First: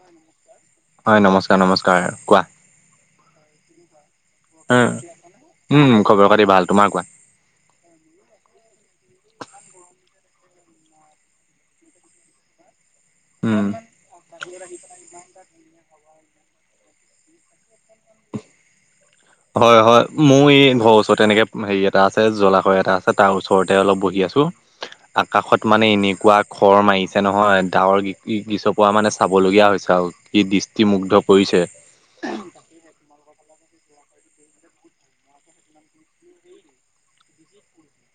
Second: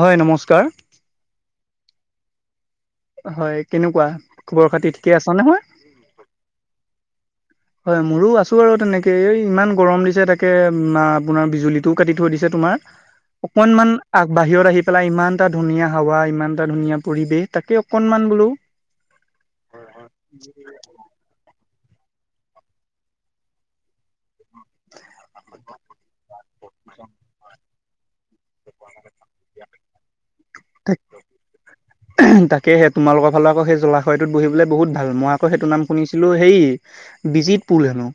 হয় নমস্কাৰ। অ' নমস্কাৰ। কোৱা? হয় কেনেকুৱা খবৰ উম খাতি ঠিকে আছ নহয়? উম খবৰ খাতি ভাল তোমাৰ কোৱা হয় মোৰো আছো আৰু তেনেকে এই ইমান গৰম দিছে তাক তাকে মা আপোনাৰ বিজুলীটোও কাটি থৈ দিছে তোমাৰ। উম অকনমান আ বাহিৰত আহি পেলাই ইমান এটা ধুনীয়া হাৱা ইমান এটা ধুনীয়া পৰিৱেশ তাকে অকনমান বোলো। হয় হয়, মোৰ এই ঘৰৰ ওচৰত তেনেকে হেৰিয়াত এটা আছে জলাশয় এটা আছে তাৰ ওচৰতে অলপ বহ আছোঁ আকাশত মানে এনেকুৱা খৰ মাৰিছে নহয়। ডাৱৰ গিছপৰা মানে চাবলগীয়া হৈছে আৰু। কি দৃষ্টিমুগ্ধ কৰিছে তাকে সে তোমালোকৰ ফালৰ আকৌ সেই। জলাশয়তোত বহিবলে বহুত ভাল মই আকৌ সেইটো নাম শুনিছিলোঁ হেই বিজিত পুল হেনোঁ।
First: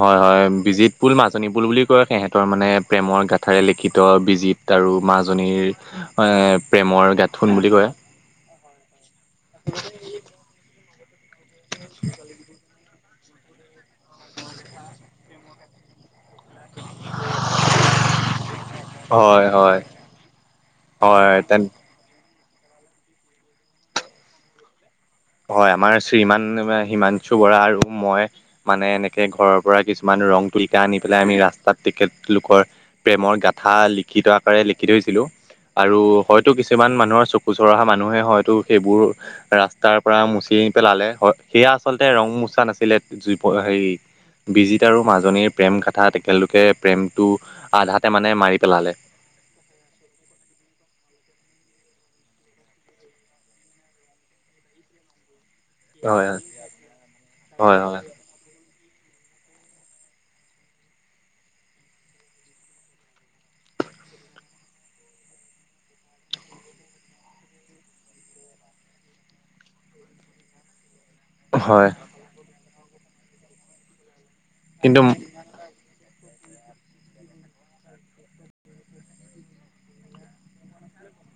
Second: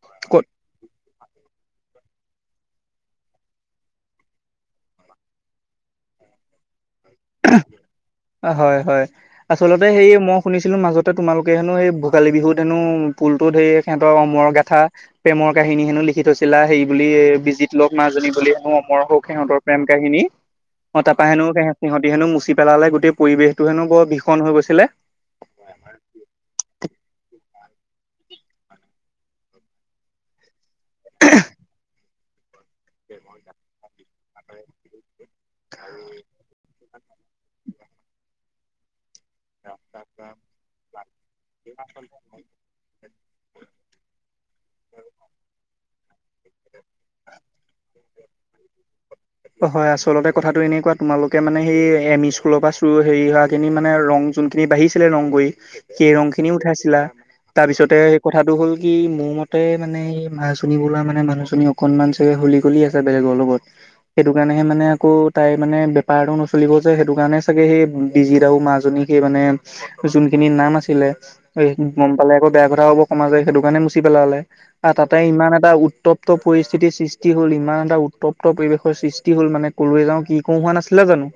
হয় হয় বিজিতপুল মাছ। নিপুল বুলি কয় সিহঁতৰ মানে প্ৰেমৰ গাঁথাৰে লিখিত বিজিত আৰু মাজনীৰ। এ প্ৰেমৰ। গাথোন বুলি কয় হয় হয় আচলতে সেই মই শুনিছিলোঁ মাজত। তোমালোকে হেনো সেই ভোগালী বিহুত হেনো পুলতো হে সেহতৰ অমৰ গাথা প্ৰেমৰ কাহিনী হেনো লিখি থৈছে ছিলা হেৰি বুলি বিজিত লক মাজনী বুলি হেনো অমৰ হৌক হয় সিহঁতৰ হয় প্ৰেম কাহিনী। অ তাপা হয় হেনো তেন সিহঁতি হেনো মুচি পেলালে গোটেই পৰিৱেশটো হেনো বৰ ভীষণ হৈ গৈছিলে। হয় আমাৰ শ্ৰীমান হিমাংশু বৰা আৰু- মই মানে এনেকে ঘৰৰ পৰা কিছুমান ৰং তুলিকা আনি পেলাই আমি ৰাস্তাত তেখেতলোকৰ প্ৰেমৰ গাথা লিখিত আকাৰে লিখি থৈছিলোঁ। আৰু হয়তো কিছুমান মানুহৰ চকু চৰহা মানুহে হয়তো সেইবোৰ ৰাস্তাৰ। পৰা মচি পেলালে হয় সেয়া আচলতে ৰং মোচা নাছিলে জুই হেৰি বিজিত আৰু মাজনীৰ প্ৰেম কাথা তেখেতলোকে প্ৰেমটো আধাতে মানে মাৰি পেলালে। তোকে মানেহেই এম ই স্কুলৰ পৰা চুৰু হেৰি হোৱাখিনি মানে ৰং যোনখিনি বাঢ়িছিলে ৰং কৰি। সেই ৰং হয় খিনিও উঠাইছিলা তাৰ হয় হয় পিছতে হয় সেই কথাটো হ'ল। কি মোৰ মতে মানে মাজনী বোলা মানে মানুহ জনি অকনমান চাগে হলি গলি আছে বেলেগৰ লগত। সেইটো কাৰণেহে মানে আকৌ তাই মানে বেপাৰতটো নচলিব যে সেইটো কাৰণে চাগে সেই বিজিত আও মাজনী। হেৰি মানে যোনখিনি নাম আছিলে। এ হয় গম পালে আকৌ বেয়া কথা হ'ব সমাজে সেইটো কাৰণে মুচি পেলালে। আৰু কিন্তু তাতে ইমান এটা উত্তপ্ত পৰিস্থিতিৰ সৃষ্টি হ'ল ইমান এটা উত্তপ্ত পৰিৱেশ। সৃষ্টি হ'ল মানে ক'লৈ যাওঁ কি কৰো হোৱা নাছিলে জানোঁ?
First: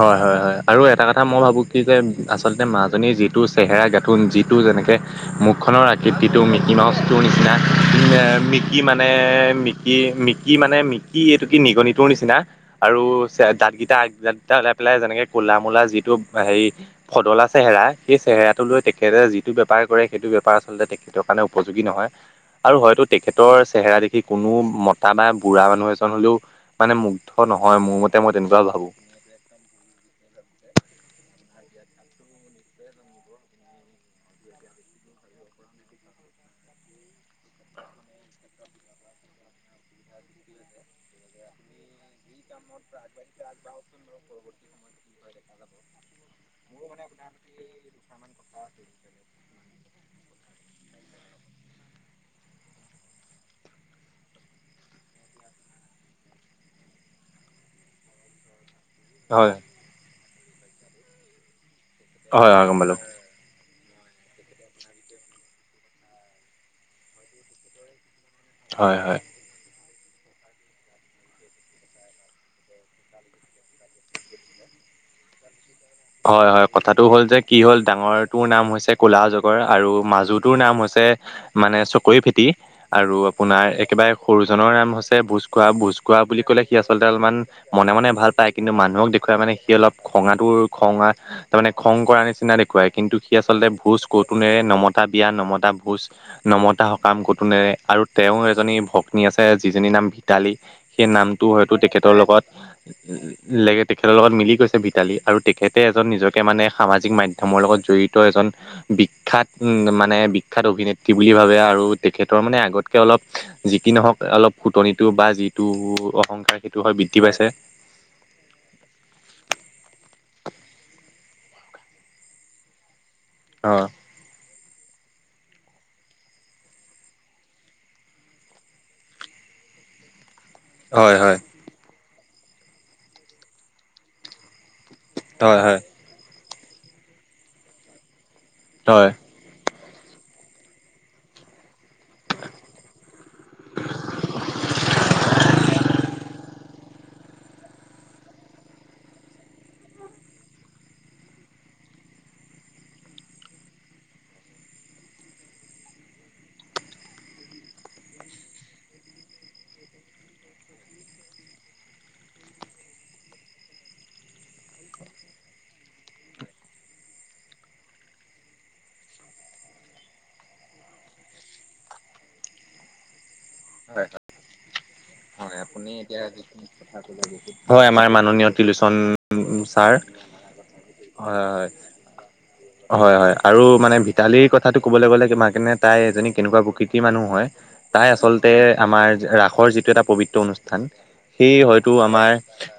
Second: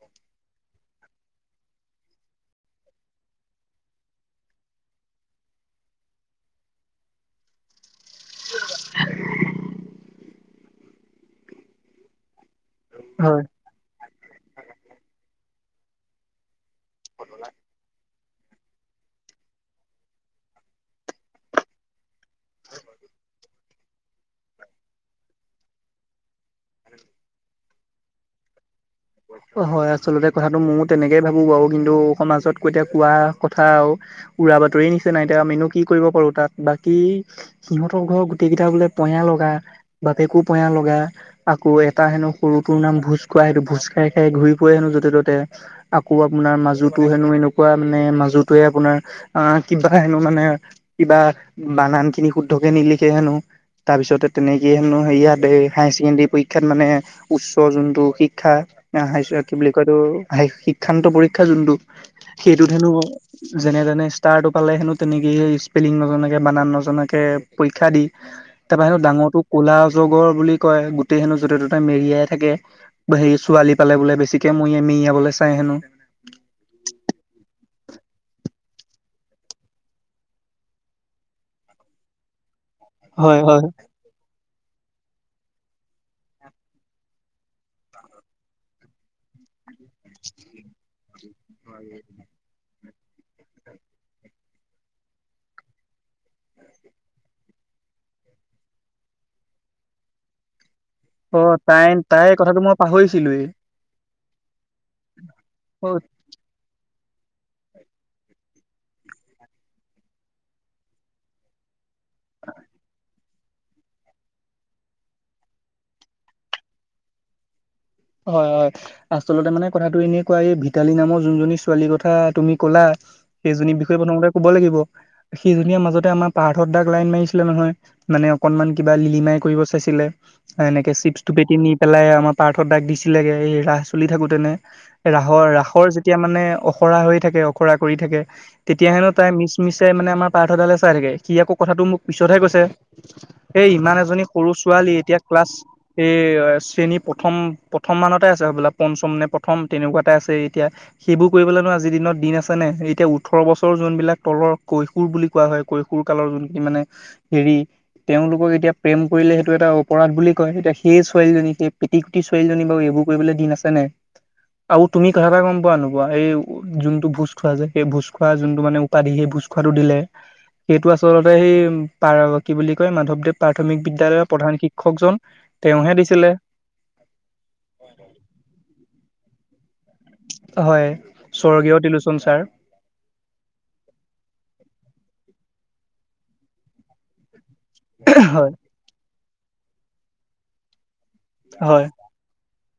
হয় হয় হয় আৰু এটা কথা মই ভাবোঁ কি যে আচলতে মাজনীৰ যিটো চেহেৰা গাঁথোন যিটো যেনেকে মুখনৰ আকৃতিটো মিকি মাউচটো মিকি মানে মিকি মিকি মানে মিকি এইটো কি নিগনিটোৰ নিচিনা নিচিনা আৰু হয় দাঁতকেইটা আগ দাঁতকেইটা ওলাই পেলাই যেনেকে কলা মূলা যিটো হেৰি- ফদলা চেহেৰা। সেই চেহেৰাটো লৈ তেখেতে যিটো বেপাৰ কৰে সেইটো বেপাৰ আচলতে তেখেতৰ কাৰণে উপযোগী নহয়। আৰু হয়তো তেখেতৰ। চেহেৰা দেখি কোনো মতা বা বুঢ়া মানুহ এজন হ'লেও মানে মুগ্ধ নহয় মোৰ মতে মই তেনেকুৱা ভাবোঁ। হয় আচলতে কথাটো ময়ো তেনেকে ভাবোঁ বাৰু। কিন্তু সমাজত কৈ দিয়া কোৱা কথা উৰা বাতৰি নিচিনা এতিয়া আমিনো কি কৰিব পাৰোঁ তাত। বাকী সিহঁতৰ ঘৰ গোটেই কেইটা বোলে পয়া লগা বাপেকো পয়া লগা আকৌ এটা হেনো সৰুটোৰ নাম ভোজ খোৱা সেটো ভোজ খেৰ খেৰ ঘূৰি ফুৰে হেনো যতে ত'তে আকৌ আপোনাৰ মাজুতো হেনো এনেকুৱা মানে মাজুত তোয়ে আপোনাৰ আহ কিবা হেনো মানে কিবা বানান খিনি শুদ্ধকে নিলিখে হেনোঁ। তাৰপিছতে তেনেকেই হেনো হেৰিয়াত এই হায়াৰ ছেকেণ্ডৰী পৰীক্ষাত মানে উচ্চ যোনটো শিক্ষা। হাই স্কুলত হয় কি বুলি কয় এইটো শিক্ষান্ত পৰীক্ষা যোনটো হয় হয় সেইটোত গম হেনোঁ। পালো যেনে তেনে ষ্টাৰটো পালে হেনোঁ তেনেকেই স্পেলিং নজনাকে বানান নজনাকে পৰীক্ষা দি। তাৰ পা হয় সেনু হয় ডাঙৰটো কৌলা। জগৰ বুলি কয় গোটেই হেনো য'তে ত'তে মেৰিয়াই থাকে হেৰি ছোৱালী পালে বোলে বেছিকে মইয়াই মেৰিয়াবলে চাই হেনোঁ। হয় হয় কথাটো হ'ল যে কি হ'ল ডাঙৰটোৰ নাম হৈছে ক'লা জগৰ আৰু মাজুটোৰ নাম হৈছে মানে চকৈ ফেটি। আৰু হয় হয়। আপোনাৰ একেবাৰে সৰু। জনৰ নাম হৈছে ভোজ খোৱা ভুজ খোৱা বুলি ক'লে সি আচলতে অলপমান মনে মনে ভাল পায় কিন্তু মানুহক দেখুৱাই মানে সি অলপ। খঙা টো খঙা তাৰ মানে খং কৰা নিচিনা দে কিন্তু সি আচলতে ভোজ কতো নেৰে নমতা বিয়া নমতা ভোজ নমতা সকাম কতো নেৰে। আৰু তেওঁ এজনী ভগ্নী আছে যিজনীৰ নাম ভিতালী সেই অ নামটো হয়তো তাই তেখেতৰ তাই লগত কথাটো মই পাহৰিছিলোৱেই। উল্লেখ তেখেতৰ লগত মিলি গৈছে ভিতালী আৰু তেখেতে অ এজন নিজকে মানে সামাজিক মাধ্যমৰ লগত জড়িত এজন বিখ্যাত উম মানে বিখ্যাত অভিনেত্ৰী বুলি ভাবে আৰু আৰু তেখেতৰ মানে আগতকে অলপ যি কি নহওঁক অলপ ফুটনিটো বা যিটো অহংকাৰেই হয় বৃদ্ধি পাইছে। হয় হয় আচলতে মানে কথাটো এনেকোৱা এই ভিতালী নামৰ যোনজনী ছোৱালীৰ কথা তুমি ক'লা সেইজনী অ বিষয়ে প্ৰথমতে ক'ব লাগিব। সি জনী মাজতে আমাৰ পাৰ্থদাক লাইন মাৰিছিলে নহয়। মানে অকনমান কিবা লিলিমাই কৰিব চাইছিল ছিলে এনেকে হয় চিপছ হয় দুপেটি নি পেলাই আমাৰ পাৰ্থ দাক দিছিলেগে এই ৰাস চলি থাকোতেনে ৰাসৰ হয় হয় ৰাসৰ যেতিয়া মানে অখৰা হৈ থাকে অখৰা কৰি থাকে তেতিয়াহেনো হয় তাই মিছ মিছ মানে আমাৰ পাৰ্থদালে চাই থাকে সি আকৌ কথাটো মোক পিছতহে কৈছে এই ইমান এজনী সৰু চোৱা এতিয়া ক্লাছ এই শ্ৰেণী প্ৰথম প্ৰথম মানতে আছে হবলা পঞ্চম নে প্ৰথম তেনেকুৱাতে আছে এতিয়া সেইবোৰ কৰিবলৈ নো আজি দিনত দিন আছে নে এতিয়া ওঠৰ বছৰ যোনবিলাক তলৰ কৈশোৰ বুলি কোৱা হয় কৈশোৰ কালৰ যোন খিনি মানে হেৰি তেওঁলোকক এতিয়া প্ৰেম কৰিলে সেইটো এটা অপৰাধ বুলি কয়। এতিয়া সেই ছোৱালীজনীক সেই পিটি কুটি ছোৱালীজনী বাৰু এইবোৰ কৰিবলৈ দিন আছে নাই। আৰু তুমি কথা এটা গম পোৱা নে নোপোৱা এই যোনটো ভোজ খোৱা যে সেই ভোজ খোৱা যোনটো মানে উপাধি সেই ভোজখুৱাটো দিলে সেইটো আচলতে সেই পা কি বুলি কয় মাধৱদেৱ প্ৰাথমিক বিদ্য়ালয়ৰ প্ৰধান শিক্ষক জন আপুনি এতিয়া হয় আমাৰ মাননীয় টিলুচন ছাৰ হয় হয় হয়। স্বৰ্গীয় তিলোচন ছাৰ হয় হয় আৰু মানে ভিতালীৰ কথাটো ক'বলৈ গ'লে তোমাক এনে তাই এজনী কেনেকুৱা প্ৰকৃতিৰ মানুহ হয় তাই আচলতে হয় আমাৰ ৰাসৰ যিটো এটা পবিত্ৰ অনুষ্ঠান সেই হয় হয়তো আমাৰ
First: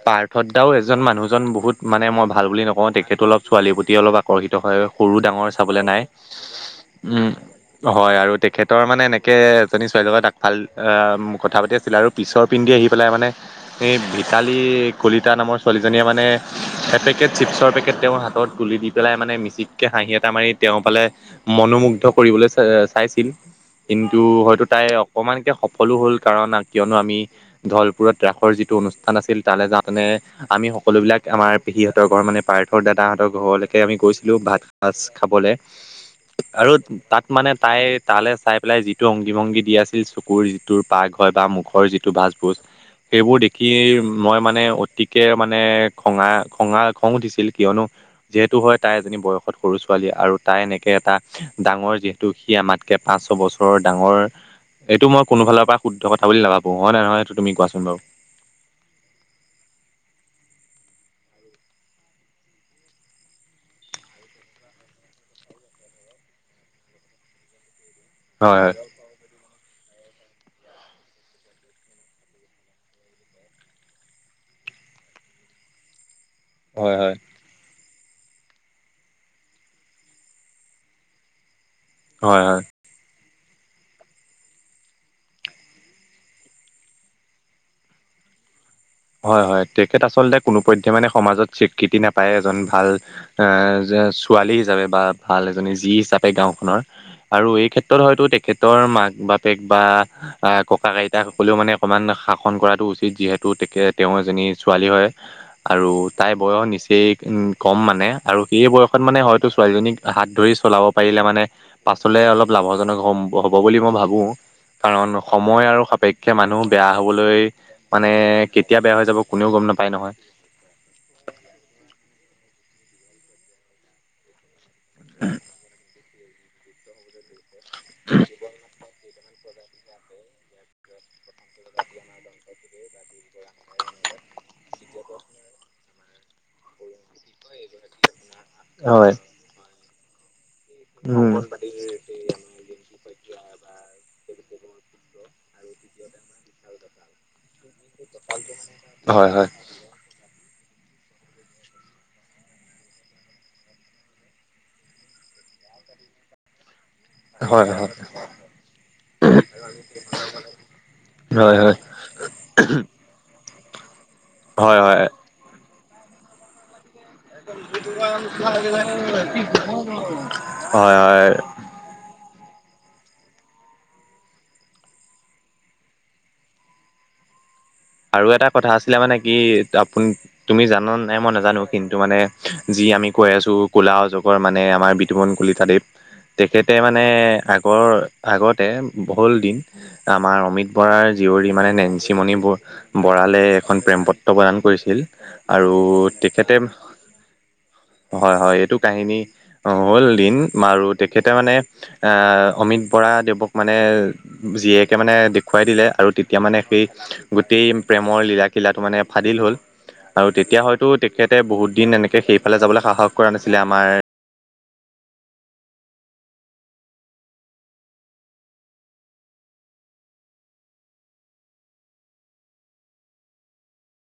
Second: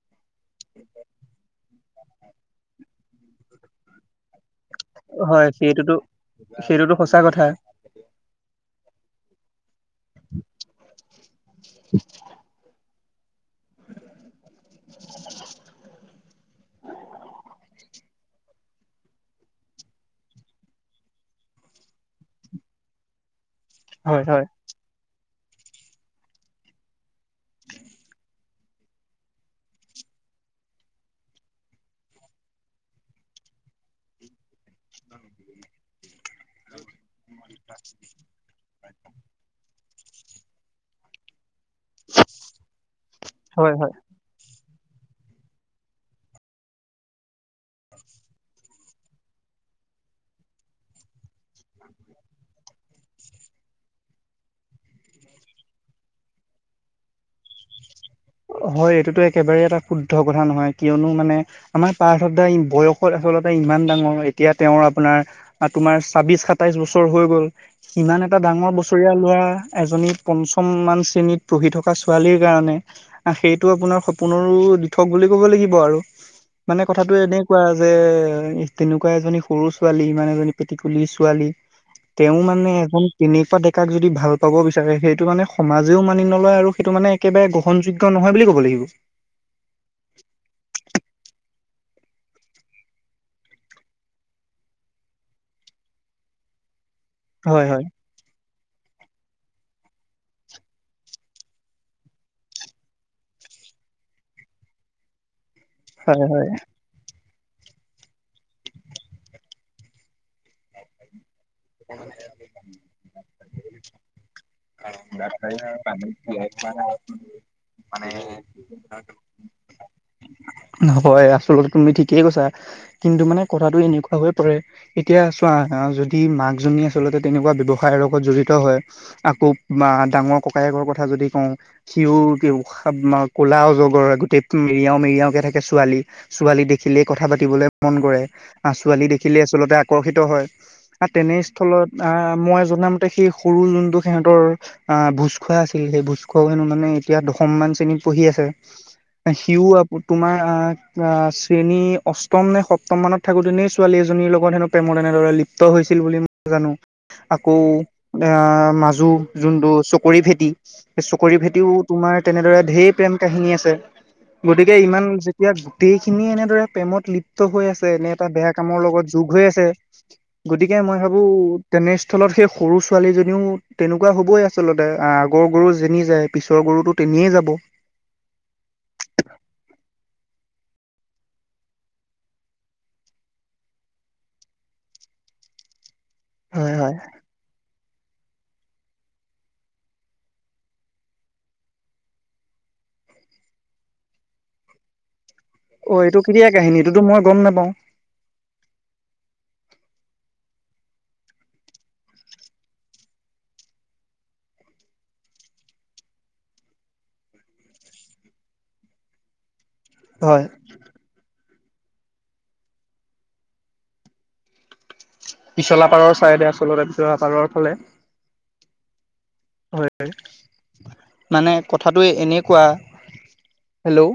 পাৰ্থত দাও এজন মানুহজন বহুত মানে মই ভাল বুলি নকওঁ তেখেতো অলপ ছোৱালীৰ প্ৰতি অলপ আকৰ্ষিত হয় সৰু ডাঙৰ হয় চাবলে সেইটোতো নাই সেইটোতো সঁচা উম কথা হয় আৰু তেখেতৰ মানে এনে এজনী ছোৱালীৰ লগত তাক ভাল আহ কথা পাতি আছিল আৰু হেৰি আহি পেলাই মানে এই ভিতালী কলিতা নামৰ ছোৱালীজনীয়ে মানে এ পেকেট চিপছৰ পেকেট তেওঁৰ হাতত তুলি দি পেলাই মানে মিচিককে হাঁহি এটা মাৰি তেওঁ পালে মনোমুগ্ধ কৰিবলৈ চ চাইছিল। কিন্তু হয় হয় হয়তো তাই অকমানকে সফলো হ'ল কাৰণ কিয়নো আমি ধলপুৰত ৰাসৰ যিটো অনুষ্ঠান আছিল তালৈ যাওঁনে আমি সকলোবিলাক আমাৰ সিহঁতৰ ঘৰ মানে পাৰ্থৰ দাদাহঁতৰ ঘৰলৈকে আমি গৈছিলোঁ ভাত সাজ খাবলৈ। আৰু তাত মানে তাই তালৈ চাই পেলাই যিটো অংগী ভংগী দি আছিল চকুৰ যিটোৰ পাক হয় বা মুখ ঘৰ যিটো ভাজ ভোজ সেইবোৰ দেখি হয় হয় মই মানে গতিকে মানে খঙা খঙা খং উঠিছিল কিয়নো যিহেতু হয় তাই এজনী বয়সত সৰু চ ছোৱালী আৰু তাই এনেকে এটা ডাঙৰ যিহেতু সি আমাতকে পাঁচ ছ বছৰ ডাঙৰ এইটো মই কোনোফালৰ পৰা শুদ্ধ কথা বুলি নাভাবোঁ হয় নহয় এইটো তুমি কোৱাচোন বাৰু। হয় এইটোতো একেবাৰে এটা শুদ্ধ কথা নহয় কিয়নো মানে আমাৰ পাৰ্থব দা বয়সত আচলতে ইমান ডাঙৰ এতিয়া তেওঁৰ আপোনাৰ তোমাৰ ছাবিশ সাতাইশ বছৰ হৈ গ'ল। ইমান এটা ডাঙৰ হয় বছৰীয়া ল'ৰা। এজনী পঞ্চম মান শ্ৰেণীত পঢ়ি থকা ছোৱালীৰ কাৰণে সেইটো আপোনাৰ সপোনৰো দিঠক বুলি ক'ব লাগিব আৰু মানে হয় হয় কথাটো হয় এনে কোৱা যে তেনেকুৱা এজনী সৰু ছোৱালী ইমান এজনী পেটিকুলিৰ ছোৱালী তেওঁ হয় হয় মানে এজন কেনেকুৱা ডেকাক যদি ভাল পাব বিচাৰে সেইটো মানে সমাজেও মানি নলয় আৰু সেইটো মানে একেবাৰে গ্ৰহণযোগ্য। ক নহয় বুলি ক'ব লাগিব। হয় হয় তেখেত আচলতে কোনো পধ্যে মানে সমাজত। স্বীকৃতি নাপায় এজন ভাল ছোৱালী হিচাপে বা ভাল এজনী যি হিচাপে গাঁওখনত। আৰু হয় এই হয় ক্ষেত্ৰত হয়তো, তেখেতৰ মাক বাপেক বা ককা আইতাক সকলেও মানে অকণমান শাসন কৰাটো উচিত যিহেতু, তেওঁৰ এজনী ছোৱালী হয় আৰু হয় তাইৰ হয় বয়স নিচেই, কম মানে আৰু সেই বয়সত মানে হয়তো ছোৱালীজনীক হাত ধৰি চলাব পাৰিলে মানে, পাছলে অলপ লাভজনক হ হ'ব বুলি মই ভাবোঁ। কাৰণ সময় আৰু সাপেক্ষে মানুহ বেয়া হ'বলৈ মানে, কেতিয়া বেয়া হৈ যাব কোনেও গম নাপায় নহয়। নহ'ব আচলতে তুমি ঠিকেই কৈছা। কিন্তু মানে কথাটো এনেকুৱা হৈ পৰে এতিয়া চোৱা যদি মাক, আচলতে তেনেকুৱা ব্যৱসায়ৰ লগত জড়িত হয়। আকৌ বা ডাঙৰ ককায়েকৰ কথা যদি কওঁ সিও কলা অজগৰ। গোটেই মেৰিয়াও মেৰিয়াওকে থাকে ছোৱালী, ছোৱালী দেখিলিয় কথা পাতিবলৈ মন কৰে। আ ছোৱালী হয় দেখিলে আচলতে আকৰ্ষিত হয়। উম ফলত মই জনামতে সেই সৰু যোনটো স [unintelligible] ভোজ খোৱা আছিল সেই ভোজ খোৱা মানে এতিয়া দশমমান। তুমি পঢ়ি আছে হয় হয় সিও আ তোমাৰ। অ অ শ্ৰেণী অষ্টম নে সপ্তম মানত থাকোতেনেই ছোৱালী এজনীৰ লগত হেনো প্ৰেমৰ এনেদৰে। লিপ্ত হৈছিল বুলি মই জানোঁ। আকৌ হয় হয় আ মাজু যোনটো চকৰি ফেঁটী চকৰি হয় হয় ফেঁটীও হয় তোমাৰ তেনেদৰে ধেৰ প্ৰেম কাহিনী আছে। গতিকে হয় ইমান যেতিয়া গোটেই খিনিয় এনেদৰে প্ৰেমত। লিপ্ত হৈ আছে নে এটা বেয়া কামৰ লগত যোগ হৈ আছে গতিকে হয় মই হয় ভা, বো হয় তেনেস্থলত সেই সৰু ছোৱালীজনীও তেনেকুৱা হ'বই আচলতে আগৰ গৰু যেনি যায় পিছৰ গৰুতো তেনিয়ে যাব। আৰু এটা কথা আছিলে মানে কি আপু তুমি জানা নাই মই নাজানো কিন্তু মানে যি। আমি কৈ আছো ক'লা জগৰ মানে আমাৰ বিতুমন কলিতাদেৱ তেখেতে হয় হয় মানে আগৰ আগতে বহুল দিন আমাৰ অমিত বৰাৰ জীয়ৰী মানে নেঞ্চিমণি ব, বৰালে এখন প্ৰেম পত্ৰ প্ৰদান কৰিছিল আৰু অ এইটো কেতিয়া তেখেতে কাহিনী এইটোতো মই গম নাপাওঁ হয় হয় এইটো কাহিনী হ'ল দিন। আৰু তেখেতে মানে অমিত বৰাদেৱক মানে জীয়েকে মানে দেখু, খাই দিলে আৰু তেতিয়া মানে সেই, গোটেই প্ৰেমৰ লীলাকিলাটো মানে ফাদিল হ'ল আৰু হয় তেতিয়া হয়তো তেখেত। বহুত দিন এনেকৈ সেইফালে যাবলৈ সাহস কৰা নাছিলে আমাৰ, পিছলাপাৰৰ চাইডে আচলতে পিছলাপাৰৰ ফালে হয় মানে কথাটো এনেকোৱা হেল্ল'